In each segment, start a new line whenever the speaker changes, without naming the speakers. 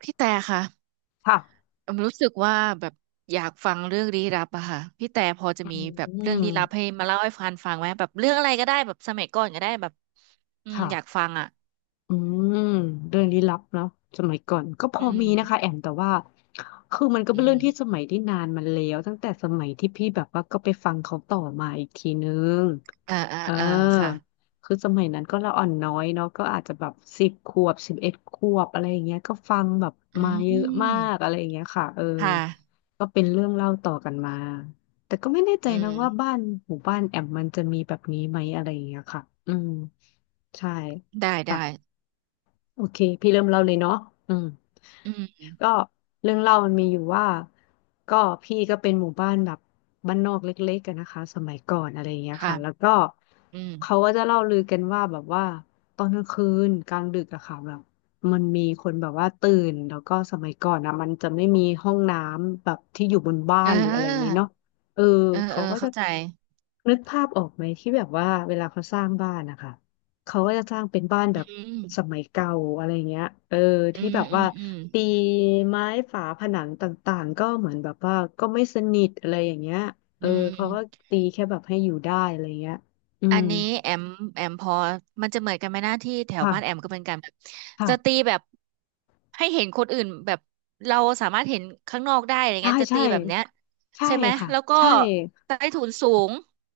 พี่แต่ค่ะ
ค่ะ
อมรู้สึกว่าแบบอยากฟังเรื่องลี้ลับอะค่ะพี่แต่พอจะ
อื
มีแบบเรื่องลี้ลับให้
ม
มาเล่าให้ฟันฟังไหมแบบเรื่องอะไรก็ได้แบบสมัยก่อนก็ได้แบบอืมอยาก
ค่ะ
ฟังอะ
อืมเรื่องลี้ลับเนาะสมัยก่อนก็พ
อื
อ
ม
มีนะคะแอมแต่ว่าคือมันก็เป็น
อื
เรื่
ม
องที่สมัยที่นานมันแล้วตั้งแต่สมัยที่พี่แบบว่าก็ไปฟังเขาต่อมาอีกทีนึง
อ่าอ่า
เออ
อ่าค่ะ
คือสมัยนั้นก็ละอ่อนน้อยเนาะก็อาจจะแบบ10 ขวบ11 ขวบอะไรอย่างเงี้ยก็ฟังแบบ
อื
มาเยอะมาก
ม
อะไรอย่างเงี้ยค่ะเออ
ค่ะ
ก็เป็นเรื่องเล่าต่อกันมาแต่ก็ไม่แน่ใจ
อื
นะ
ม
ว่าบ้านหมู่บ้านแอมมันจะมีแบบนี้ไหมอะไรอย่างเงี้ยค่ะอืมใช่
ได้ได้
โอเคพี่เริ่มเล่าเลยเนาะอืม
อืม
ก็เรื่องเล่ามันมีอยู่ว่าก็พี่ก็เป็นหมู่บ้านแบบบ้านนอกเล็กๆกันนะคะสมัยก่อนอะไรอย่างเงี้ย
ค่ะ
ค่ะแล้วก็
อืม
เขาก็จะเล่าลือกันว่าแบบว่าตอนกลางคืนกลางดึกอะค่ะแบบมันมีคนแบบว่าตื่นแล้วก็สมัยก่อนอะมันจะไม่มีห้องน้ำแบบที่อยู่บนบ้า
เ
นหรืออะไรอย่างเงี้ย
ออ
เนาะเออ
เออเอ
เขา
อ
ก็จะ
เข้าใจ
นึกภาพออกไหมที่แบบว่าเวลาเขาสร้างบ้านนะคะ เขาก็จะสร้างเป็นบ้านแบ
อื
บ
ม
สมัยเก่าอะไรเงี้ยเออ
อื
ที่แบ
ม
บ
อื
ว่า
มอืม
ตีไม้ฝาผนังต่างๆก็เหมือนแบบว่าก็ไม่สนิทอะไรอย่างเงี้ยเอ
อื
อเขาก็
ม
ตีแค่แบบให้อยู่ได้อะไรเงี้ยอื
อั
ม
นนี้แอมแอมพอมันจะเหมือนกันไหมหน้าที่แถว
ค่ะ
บ้านแอมก็เป็นการแบบจะตี
ค่ะ
แบบให้เห็นคนอื่นแบบเราสามารถเห็นข้างนอกได้อะไร
ใช่
เงี้ยจะ
ใช่
ตีแบบเนี้ย
ใช่
ใช่ไหม
ค่ะ
แล้วก็
ใช่
ใต้ถุนสูง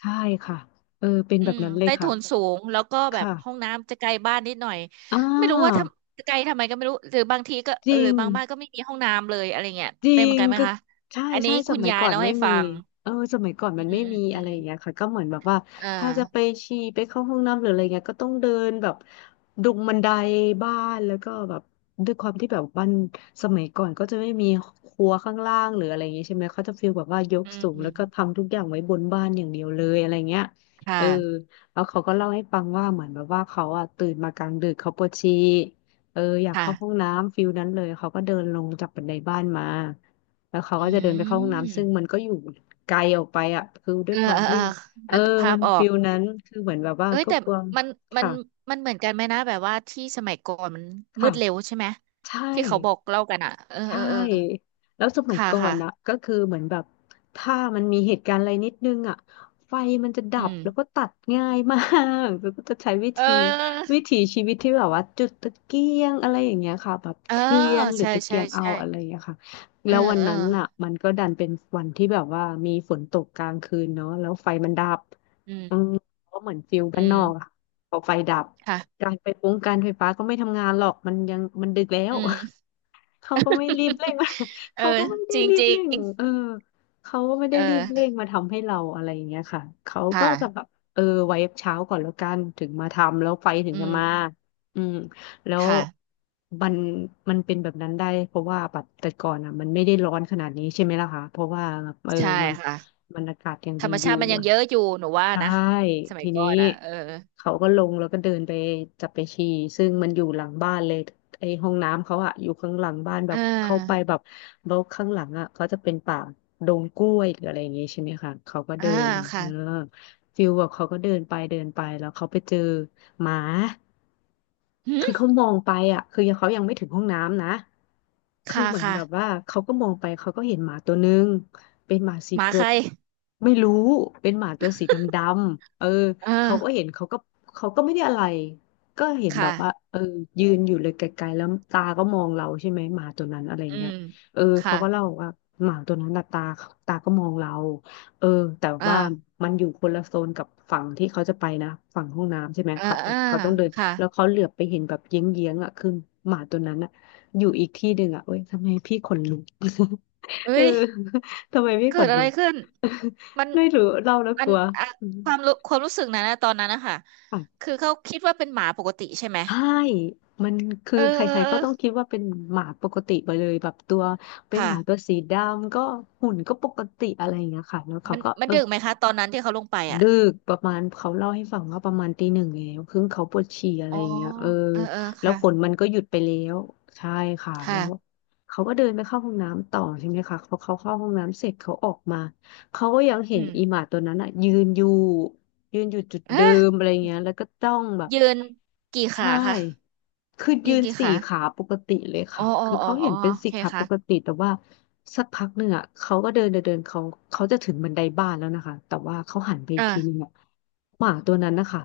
ใช่ค่ะเออเป็น
อื
แบบ
ม
นั้นเลย
ใต้
ค่ะ
ถุนสูงแล้วก็แบบ
ค่ะ
ห้องน้ำจะไกลบ้านนิดหน่อย
อ่
ไม่รู้ว่าท
า
ำไกลทำไมก็ไม่รู้หรือบางทีก็
จริ
หรือ
ง
บางบ้านก็ไม่มีห้องน้ำเลยอะไรเงี้ย
จริ
เป็นเหมือ
ง
นกันไหม
ก็
คะ
ใช่
อัน
ใช่
นี้
ส
คุณ
มัย
ยาย
ก่อน
เล่า
ไม่
ให้
มี
ฟัง
เออสมัยก่อน
อื
มั
ม
นไม่
อืม
มี
อื
อะไร
ม
อย่างเงี้ยค่ะก็เหมือนแบบว่า
อ่
ถ้าจะไป
า
ฉี่ไปเข้าห้องน้ำหรืออะไรเงี้ยก็ต้องเดินแบบดุงบันไดบ้านแล้วก็แบบด้วยความที่แบบบ้านสมัยก่อนก็จะไม่มีครัวข้างล่างหรืออะไรอย่างเงี้ยใช่ไหมเขาจะฟีลแบบว่ายก
อืม
สูง
อื
แล้
ม
วก็ทำทุกอย่างไว้บนบ้านอย่างเดียวเลยอะไรเงี้ย
ค่ะ
เออแล้วเขาก็เล่าให้ฟังว่าเหมือนแบบว่าเขาอะตื่นมากลางดึกเขาปวดฉี่ เอออยากเข้าห้อง
ค่ะ
น้ำฟิลนั้นเลยเขาก็เดินลงจากบันไดบ้านมาแล้วเขา
อื
ก็จะเดินไปเข้าห้องน้ำซึ่งมัน
ม
ก็อยู่ไกลออกไปอ่ะคือด้ว
เอ
ย
อ
ควา
เอ
ม
อเอ
ที่
อ
เออ
นึกภา
มั
พ
น
ออ
ฟิ
ก
ลนั้นคือเหมือนแบบว่า
เอ้ย
ก็
แต่
กลัว
มันมัน
ค่ะ
มันเหมือนกันไหมนะแบบว่าที่สมัยก่อนมันมื
ค่ะ
ดเร็วใช่ไหม
ใช่
ที่เขาบอกเล่ากันอ่ะเออ
ใช่
เออเออ
แล้วสมัย
ค่ะ
ก่อน
ค่ะ
นะก็คือเหมือนแบบถ้ามันมีเหตุการณ์อะไรนิดนึงอ่ะไฟมันจะดั
อื
บแล้วก็
ม
ตัดง่ายมาก แล้วก็จะใช้วิ
เอ
ธี
อ
วิถีชีวิตที่แบบว่าจุดตะเกียงอะไรอย่างเงี้ยค่ะแบบ
เออ
เทียนหรือ
ใช่
ตะเกี
ใช่
ยงเอา
ใช่
อะไรอย่างเงี้ยค่ะ
เอ
แล้
อ
ววัน
เออ
นั้นอ่ะมันก็ดันเป็นวันที่แบบว่ามีฝนตกกลางคืนเนาะแล้วไฟมันดับ
อืม
อืมก็เหมือนฟิล
อื
บ้านน
ม
อกอะพอไฟดับ
ค่ะ
การไฟฟ้าก็ไม่ทำงานหรอกมันยังมันดึกแล้
อื
ว
ม
เขาก็ไม่รีบเร่ง
เอ
เขา
อ
ก็ไม่ได้
จริง
รี
จ
บ
ริ
เร่ง
ง
เออเขาก็ไม่
เอ
ได้รีบเร่
อ
งมาทำให้เราอะไรอย่างเงี้ยค่ะเขา
ค
ก็จะแบ
่ะ
บเออไว้เช้าก่อนแล้วกัน ถึงมาทำแล้วไฟถึง
อื
จะมา
ม
อืมแล้ว
ค่ะ
มันมันเป็นแบบนั้นได้ เพราะว่าแบบแต่ก่อนอ่ะมันไม่ได้ร้อนขนาดนี้ใช่ไหมล่ะคะเพราะว่าเออ
ใช่
มัน
ค่ะ
มันอากาศยัง
ธร
ดี
รม
อ
ชา
ยู่
ติมันยังเยอะอยู่หนูว่า
ใช่
นะสมั
ที
ยก่
นี้
อนอ่ะเออ
เขาก็ลงแล้วก็เดินไปจับไปฉี่ซึ่งมันอยู่หลังบ้านเลยไอ้ห้องน้ำเขาอะอยู่ข้างหลังบ้านแบ
เ
บเข้าไป
ออ
แบบรกข้างหลังอะเขาจะเป็นป่าดงกล้วยหรืออะไรอย่างงี้ใช่ไหมคะเขาก็
อ่า
เดินเอ
ค่ะ
อฟิลแบบเขาก็เดินไปเดินไปแล้วเขาไปเจอหมา
หืม
คือเขามองไปอ่ะคือยังเขายังไม่ถึงห้องน้ำนะคือ
ค่ะ
เหมือน
ค่ะ
แบบว่าเขาก็มองไปเขาก็เห็นหมาตัวนึงเป็นหมาสี
หมา
ตั
ใค
ว
ร
ไม่รู้เป็นหมาตัวสีดำๆเออ
เอ
เขาก็
อ
เห็นเขาก็ไม่ได้อะไรก็เห็น
ค
แบบว่า
่ะ
เออยืนอยู่เลยไกลๆแล้วตาก็มองเราใช่ไหมหมาตัวนั้นอะไร
อื
เงี้ย
ม
เออเขา
ค่ะ
ก็เล่าว่าหมาตัวนั้นน่ะตาก็มองเราเออแต่
เอ่า
ว่ามันอยู่คนละโซนกับฝั่งที่เขาจะไปนะฝั่งห้องน้ำใช่ไหม
อ่า
เขา
อ่า
เขาต้องเดิน
ค่ะ
แล้วเขาเหลือบไปเห็นแบบเยื้องๆอ่ะคือหมาตัวนั้นอ่ะอยู่อีกที่หนึ่งอ่ะเว้ยทำไมพี่ขนลุก
เอ้
เออ
ย
ทำไมพี่
เกิ
ข
ด
น
อะ
ลุ
ไร
ก
ขึ้นมัน
ไม่รู้เล่าแล้ว
อั
ก
น
ลัว
อะ
อืม
ความรู้ความรู้สึกนั้นนะตอนนั้นนะคะ
ค่ะ
คือเขาคิดว่าเป็นหมาปกติใช่ไหม
ใช่มันคือ
เออ
ใค
เอ
ร
อ
ๆ
เอ
ก็
อ
ต้องคิดว่าเป็นหมาปกติไปเลยแบบตัวเป็นห
ค่ะ
มาตัวสีดำก็หุ่นก็ปกติอะไรอย่างเงี้ยค่ะแล้วเขาก็
มัน
เออ
ดึกไหมคะตอนนั้นที่เขาลงไปอ่ะ
ดึกประมาณเขาเล่าให้ฟังว่าประมาณตีหนึ่งแล้วคือเขาปวดฉี่อะไร
อ๋อ
อย่างเงี้ยเออ
เออเออ
แล้ว
ค่ะ
ฝนมันก็หยุดไปแล้วใช่ค่ะแล้ว
ค่ะ
เขาก็เดินไปเข้าห้องน้ำต่อใช่ไหมคะพอเขาเข้าห้องน้ำเสร็จเขาออกมาเขาก็ยังเห็
อื
น
ม
อีหมาตัวนั้นอ่ะยืนอยู่ยืนอยู่จุดเดิ
เอ๊ะ
มอะไรเงี้ยแล้วก็จ้องแบบ
ยืนกี่
ใช่
ขาคะ
คือยื
ยืน
น
กี่
สี่
ขา
ขาปกติเลย
อ๋
ค่ะ
ออ๋อ
คือ
อ๋อ
เขา
อ๋
เห็
อ
นเป็น
โอ
สี่
เค
ขาปกติ
ค่ะ
แต่ว่าสักพักหนึ่งอ่ะเขาก็เดินเดินเดินเขาจะถึงบันไดบ้านแล้วนะคะแต่ว่าเขาหันไป
เอ
อีก
อ
ทีนึงอ่ะหมาตัวนั้นนะคะ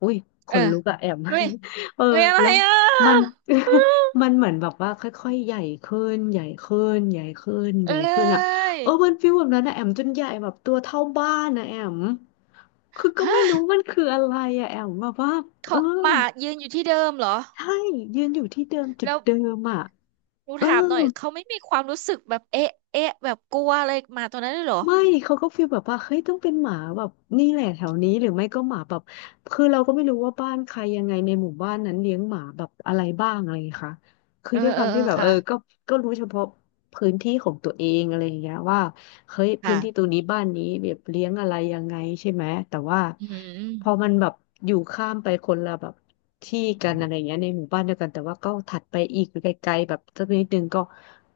อุ้ยข
เออ
นลุกอะแอม
เฮ้ย
เออ
เฮ้ยอะไร
แล้ว
อ่ะ
มัน
อื้อ
มันเหมือนแบบว่าค่อยๆใหญ่ขึ้นใหญ่ขึ้นใหญ่ขึ้นให
เอ้
ญ่ขึ้นอ่ะ
ย
เออมันฟีลแบบนั้นนะแอมจนใหญ่แบบตัวเท่าบ้านนะแอมคือก็ไม่
ฮะ
รู้มันคืออะไรอะแอมแบบว่าเอ
เขา
อ
หมายืนอยู่ที่เดิมเหรอ
ใช่ยืนอยู่ที่เดิมจุด
แล้ว
เดิมอ่ะ
หนู
เออ
ถามหน่อยเขาไม่มีความรู้สึกแบบเอ๊ะเอ๊ะแบบกลัวอะไรหมาตัวนั้นเลยเหรอ
ไม่เขาก็ฟีลแบบว่าเฮ้ยต้องเป็นหมาแบบนี่แหละแถวนี้หรือไม่ก็หมาแบบคือเราก็ไม่รู้ว่าบ้านใครยังไงในหมู่บ้านนั้นเลี้ยงหมาแบบอะไรบ้างอะไรอย่างเงี้ยค่ะคือ
เออ
ด้วยค
เอ
วา
อ
ม
เอ
ที่
อ
แบบเอ
ค่ะ
อก็รู้เฉพาะพื้นที่ของตัวเองอะไรอย่างเงี้ยว่า เฮ้ยพื้นที่ตร
ค่ะ
งนี้บ้านนี้แบบเลี้ยงอะไรยังไงใช่ไหมแต่ว่า
อื
พอ
ม
มันแบบอยู่ข้ามไปคนละแบบที่กันอะไรเงี้ยในหมู่บ้านเดียวกันแต่ว่าก็ถัดไปอีกไกลๆแบบสักนิดนึงก็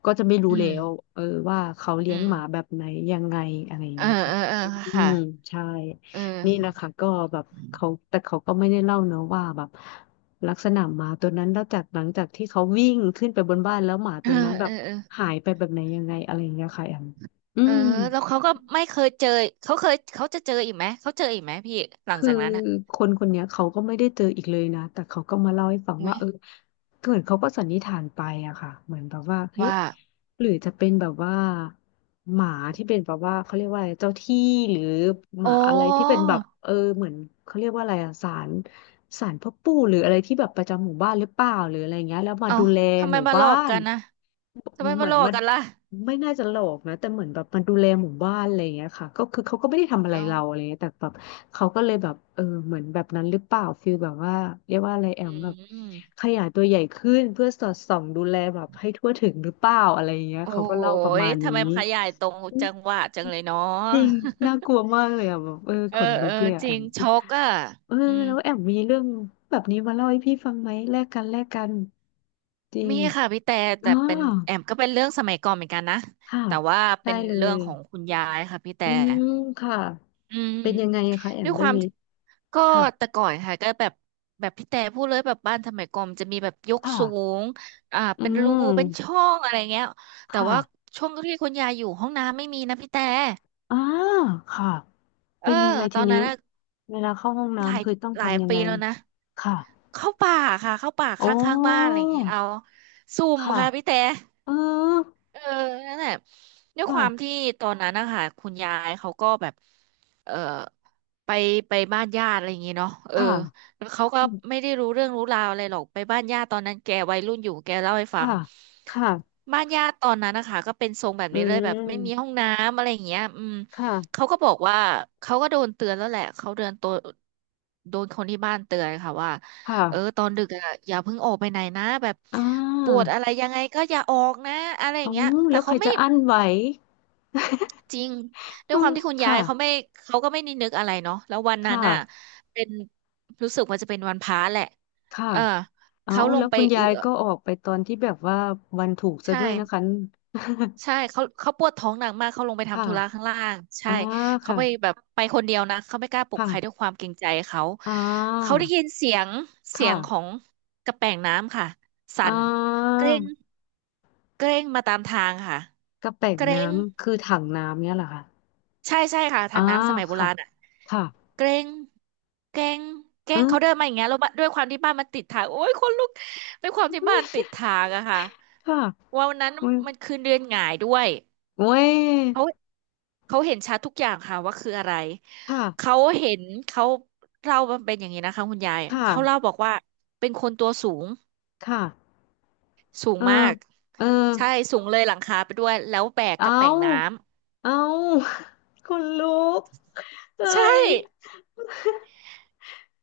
จะไม่รู้
อื
แล้
ม
วเออว่าเขาเลี้
อื
ยง
ม
หมาแบบไหนยังไงอะไร
เออ
เงี้ยค่ะ
เออเออ
อื
ค่ะ
มใช่
เออ
นี่แหละค่ะก็แบบเขาแต่เขาก็ไม่ได้เล่าเนอะว่าแบบลักษณะหมาตัวนั้นแล้วจากหลังจากที่เขาวิ่งขึ้นไปบนบ้านแล้วหมา
เอ
ตั
อ
วนั้นแบ
เอ
บ
อเออ
หายไปแบบไหนยังไงอะไรอย่างเงี้ยค่ะแอมอื
เออ
ม
แล้วเขาก็ไม่เคยเจอเขาจะเจออีกไหมเขาเจออีกไหมพี่หลัง
คือ
จากนั้นอ่ะ
คนคนเนี้ยเขาก็ไม่ได้เจออีกเลยนะ แต่เขาก็มาเล่าให้ฟัง
อุ้
ว่า
ย
เออเหมือนเขาก็สันนิษฐานไปอะค่ะเหมือนแบบว่าเฮ้ย
ว่า
หรือจะเป็นแบบว่าหมาที่เป็นแบบว่าเขาเรียกว่าอะไรเจ้าที่หรือห
อ๋อ
มาอะไรที่เป็นแบบเออเหมือนเขาเรียกว่าอะไรอะศาลศาลพ่อปู่หรืออะไรที่แบบประจำหมู่บ้านหรือเปล่าหรืออะไรเงี้ยแล้วมา
เอ้า
ดูแล
ทำไม
หมู่
มาหล
บ้า
อก
น
กันนะทำไม
เห
มา
มือ
หล
น
อก
มัน
กันล่ะ
ไม่น่าจะหลอกนะแต่เหมือนแบบมันดูแลหมู่บ้านอะไรอย่างเงี้ยค่ะก็คือเขาก็ไม่ได้ทำอะไร
เอ้า
เราอะไรเงี้ยแต่แบบเขาก็เลยแบบเออเหมือนแบบนั้นหรือเปล่าฟีลแบบว่าเรียกว่าอะไรแอ
อ
มแบบ
ืม
ขยายตัวใหญ่ขึ้นเพื่อสอดส่องดูแลแบบให้ทั่วถึงหรือเปล่าอะไรอย่างเงี้ย
โอ้
เขาก็เล่าประ
ย
มาณ
ทำ
นี้
ไมขยายตรง
อืม
จังหวะจังเลยเนาะ
จริงน่ากลั วมากเลยอ่ะแบบเออ
เอ
ข
อ
นลุ
เอ
ก
อ
เลยอ่ะ
จ
แอ
ริง
ม
ช็อกอ่ะ
เอ
อื
อ
ม
แล้วแอมมีเรื่องแบบนี้มาเล่าให้พี่ฟังไหมแลกกันแลกกันจริ
มี
ง
ค่ะพี่แต่
อ๋
แต่
อ
เป็นแอมก็เป็นเรื่องสมัยก่อนเหมือนกันนะ
ค่ะ
แต่ว่า
ได้
เป็น
เล
เรื่อง
ย
ของคุณยายค่ะพี่แต่
อืมค่ะ
อืม
เป็นยังไงอะคะแอ
ด้
ม
วยค
เรื่อ
วา
ง
ม
นี้
ที่ก็
ค่ะ
แต่ก่อนค่ะก็แบบแบบพี่แต่พูดเลยแบบบ้านสมัยก่อนมันจะมีแบบยก
ค่ะ
สูงอ่า
อื
เป็นรูเป็น
ม
ช่องอะไรเงี้ยแต่
ค่ะ
ว่าช่วงที่คุณยายอยู่ห้องน้ำไม่มีนะพี่แต่
อ่าค่ะ
เอ
เป็
อ
นยังไง
ต
ที
อน
นี้
นั้นน่ะ
เวลาเข้าห้อง
หลาย
น้ำคือต้อง
หลาย
ทำยัง
ปี
ไง
แล้วนะ
ค่ะ
เข้าป่าค่ะเข้าป่าข
โอ้
้างๆบ้านอะไรอย่างเงี้ยเอาสุ่ม
ค่ะ
ค่ะพี่แต่
เออ
เออนั่นแหละด้วยความ
ค่ะ
ที่ตอนนั้นนะคะคุณยายเขาก็แบบเออไปไปบ้านญาติอะไรอย่างงี้เนาะเออ
ค่ะ
แล้วเขาก็
อืม
ไม่ได้รู้เรื่องรู้ราวอะไรหรอกไปบ้านญาติตอนนั้นแกวัยรุ่นอยู่แกเล่าให้ฟั
ค่ะ
ง
ค่ะ
บ้านญาติตอนนั้นนะคะก็เป็นทรงแบบ
อื
นี้เลยแบบไม่มีห้อ
ม
งน้ำอะไรอย่างเงี้ยอืม
ค
เขา
่ะ
ก็บอกว่าเขาก็โดนเตือนแล้วแหละเขาเดินตัวโดนคนที่บ้านเตือนค่ะว่า
ค่ะ
เออตอนดึกอ่ะอย่าเพิ่งออกไปไหนนะแบบ
อ่
ปวด
า
อะไรยังไงก็อย่าออกนะอะไรอ
อ๋
ย่า
อ
งเงี้ยแต่
แล้วใค
เขา
ร
ไม่
จะอั้นไหว
จริงด้ว
เอ
ย
อ
ความที่คุณยา
ค่ะ
ยเขาไม่เขาก็ไม่นึกอะไรเนาะแล้ววันนั้น
ค่ะ
อ่ะเป็นรู้สึกว่าจะเป็นวันพระแหละ
ค่ะ
เออ
เอ้า
เขาลง
แล้ว
ไป
คุณ
เอื
ยาย
อ
ก็ออกไปตอนที่แบบว่าวันถูกซะ
ใช่
ด้วยนะคะ
ใช่เขาปวดท้องหนักมากเขาลงไป
ค
ทำธุระข้าง
่ะ
ล่างใช่
อ่า
เขา
ค่ะ
ไปแบบไปคนเดียวนะเขาไม่กล้าปลุกใครด้วย
ค่ะ
ความเกรงใจเขา
อ่
เขา
า
ได้ยินเสียงของ
ค่ะ
กระแป่งน้ำค่ะ
อ่
สั่น
า
เกร็ง เกรงมาตามทางค่ะ
กระแป่ง
เกรง
น้ำคือถังน้ำเนี่ยเหรอคะ
ใช่ใช่ค่ะทา
อ่า
งน้ำสมัยโบ
ค่ะ
ราณอ่ะ
ค่ะ
เกรงเกรงเกร
เอ
งเขาเดิน
อ
มาอย่างเงี้ยแล้วบ้านด้วยความที่บ้านมันติดทางโอ้ยคนลุกด้วยความที่บ้านติดทางอะค่ะ
ค่ะ
วันนั้น
อุ้ย
มันคือเดือนหงายด้วย
โอ้ย
เขาเขาเห็นชัดทุกอย่างค่ะว่าคืออะไร
ค่ะ
เขาเห็นเขาเล่ามันเป็นอย่างนี้นะคะคุณยาย
ค
เขาเล่า
่ะ
บอกว่าเป็นคนตัวสูง
ค่ะ
สูง
เออ
มาก
เออ
ใช่ สูงเลยหลังคาไปด้วย แล้วแบก
เอ
กระแป่งน้
าเอา คนลุกเอ้
ำ ใช่
ย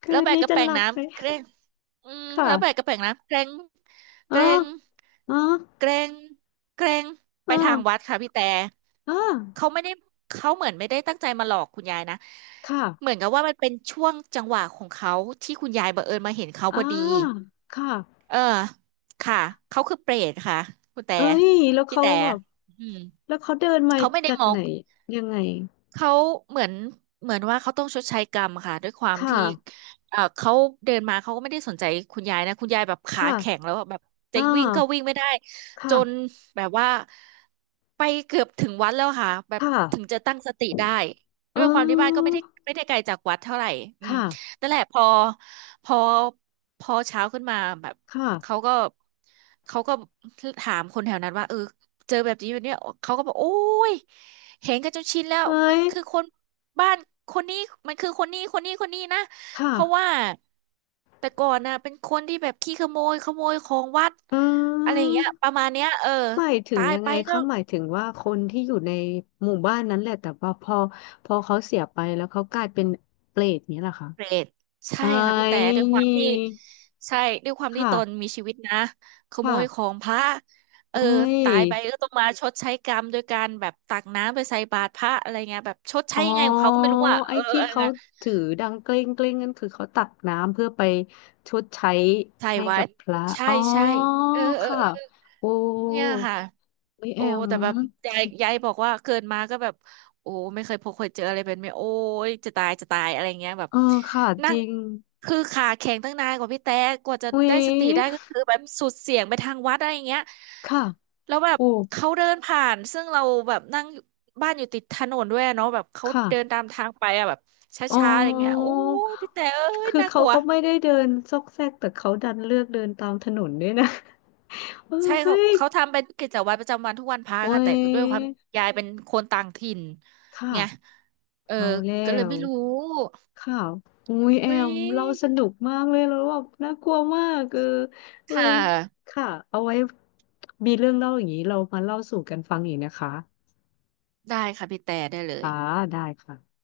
คื
แล้ว
น
แบก
นี้
กระ
จะ
แป
ห
ง
ลับไหม
น้ำเกรง
ค่ะ
แล้วแบกกระแปงน้ำ
เอ
เก
อ
รง
เออ
เกรงเกรง
เอ
ไป
อ
ทางวัดค่ะพี่แต่
อ่า
เขาไม่ได้เขาเหมือนไม่ได้ตั้งใจมาหลอกคุณยายนะ เหมื
ค่ะ
อนกับว่ามันเป็นช่วงจังหวะของเขาที่คุณยายบังเอิญมาเห็นเขา
อ่า
พอดี
ค่ะ
เออ ค่ะ เขาคือเปรตค่ะคุณแต่
เอ้ยแล้ว
พี่
เขา
แต่
แบบ
อืม
แล้วเขาเดินมา
เขาไม่ได้
จาก
มอ
ไห
ง
นยังไง
เขาเหมือนเหมือนว่าเขาต้องชดใช้กรรมค่ะด้วยความ
ค่ะ
ที่เขาเดินมาเขาก็ไม่ได้สนใจคุณยายนะคุณยายแบบขาแข็ง
ค่ะ
แล้วอะแบบจะ
อ่า
วิ่งก็วิ่งไม่ได้จน
ค่ะ
แบบว่าไปเกือบถึงวัดแล้วค่ะแบ
ค
บถึง
่ะ
จะตั้งสติได้
เ
ด้วยความที่บ้านก็
ออ
ไม่ได้ไกลจากวัดเท่าไหร่อืม
ค่ะ
นั่นแหละพอพอเช้าขึ้นมาแบบ
ค
เขา
่ะ
ก็เขาก็ถามคนแถวนั้นว่าเออ เจอแบบนี้แบบเนี้ยเขาก็บอกโอ้ยเห็นกันจนชินแล้ว
เอ้
มัน
ย
คือคนบ้านคนนี้มันคือคนนี้นะเพราะ
ค่ะ
ว่าแต่ก่อนนะเป็นคนที่แบบขี้ขโมยขโมยของวัด
อื
อะไรอย่าง
ม
เงี้ยประมาณเนี้ยเออ
หมายถึง
ตาย
ยัง
ไป
ไง
ก็
คะหมายถึงว่าคนที่อยู่ในหมู่บ้านนั้นแหละแต่ว่าพอเขาเสียไปแล้วเขากลายเป็นเปรตเนี้ยเหรอคะ
เปรตใช่
เอ้
ค่ะพี่แต่
ย
ด้วยความที่ใช่ด้วยความที่
ค่ะ
ตนมีชีวิตนะขโมยขอ
ค่ะ
งพระเอ
เอ้
อ
ย
ตายไปก็ต้องมาชดใช้กรรมโดยการแบบตักน้ำไปใส่บาตรพระอะไรเงี้ยแบบชดใช้
อ๋อ
ยังไงของเขาก็ไม่รู้อ่ะ
ไอ้
เออ
ที่
อะไร
เขา
เอ
ถือดังเกล้งเกล้งนั่นคือเขาตักน้ำเพื่อไปชดใช้
ไาย
ให้
ไวั
กับ
ด
พระ
ใช่
อ๋อ
ใช่เออเออ
ค่ะ
เออ
โอ้
เนี่ยค่ะ
เฮ้ยแอ
โอ้
ม
แต่แบบยายบอกว่าเกินมาก็แบบโอ้ไม่เคยพบเคยเจออะไรเป็นไหมโอ้ยจะตายอะไรเงี้ยแบบ
เออค่ะจ
นั่ง
ริง
คือขาแข็งตั้งนานกว่าพี่แต่กว่าจะ
เว้ย
ได้สติได้ก็คือแบบสุดเสียงไปทางวัดอะไรเงี้ย
ค่ะ
แล้วแบบ
โอ้
เขาเดินผ่านซึ่งเราแบบนั่งบ้านอยู่ติดถนนด้วยอะเนาะแบบเขาเดิน
ค่ะ
ตามทางไปอะแบบช
อ๋
้าๆอะไรเงี้ย
อ
โอ้ยพี่แต่เอ้ย
คือ
น่าก
เขา
ลัว
ก็ไม่ได้เดินซอกแซกแต่เขาดันเลือกเดินตามถนนด้วยนะ เออ
ใช่
เฮ้
เขา
ย
เขาทำเป็นกิจวัตรประจำวันทุกวันพระ
โอ้
ค่ะแต่
ย
ด้วยความยายเป็นคนต่างถิ่น
ค่ะ
ไงเออ
เอาแล้
ก็เลย
ว
ไม่รู้
ค่ะ อุ้ยแอ
อุ้ย
มเราสนุกมากเลยแล้วแบบน่ากลัวมากเออเอ้
ค่
ย
ะ
ค่ะ เอาไว้มีเรื่องเล่าอย่างนี้เรามาเล่าสู่กันฟังอีกนะคะ
ได้ค่ะพี่แต่ได้เลย
ค่ะได้ค่ะ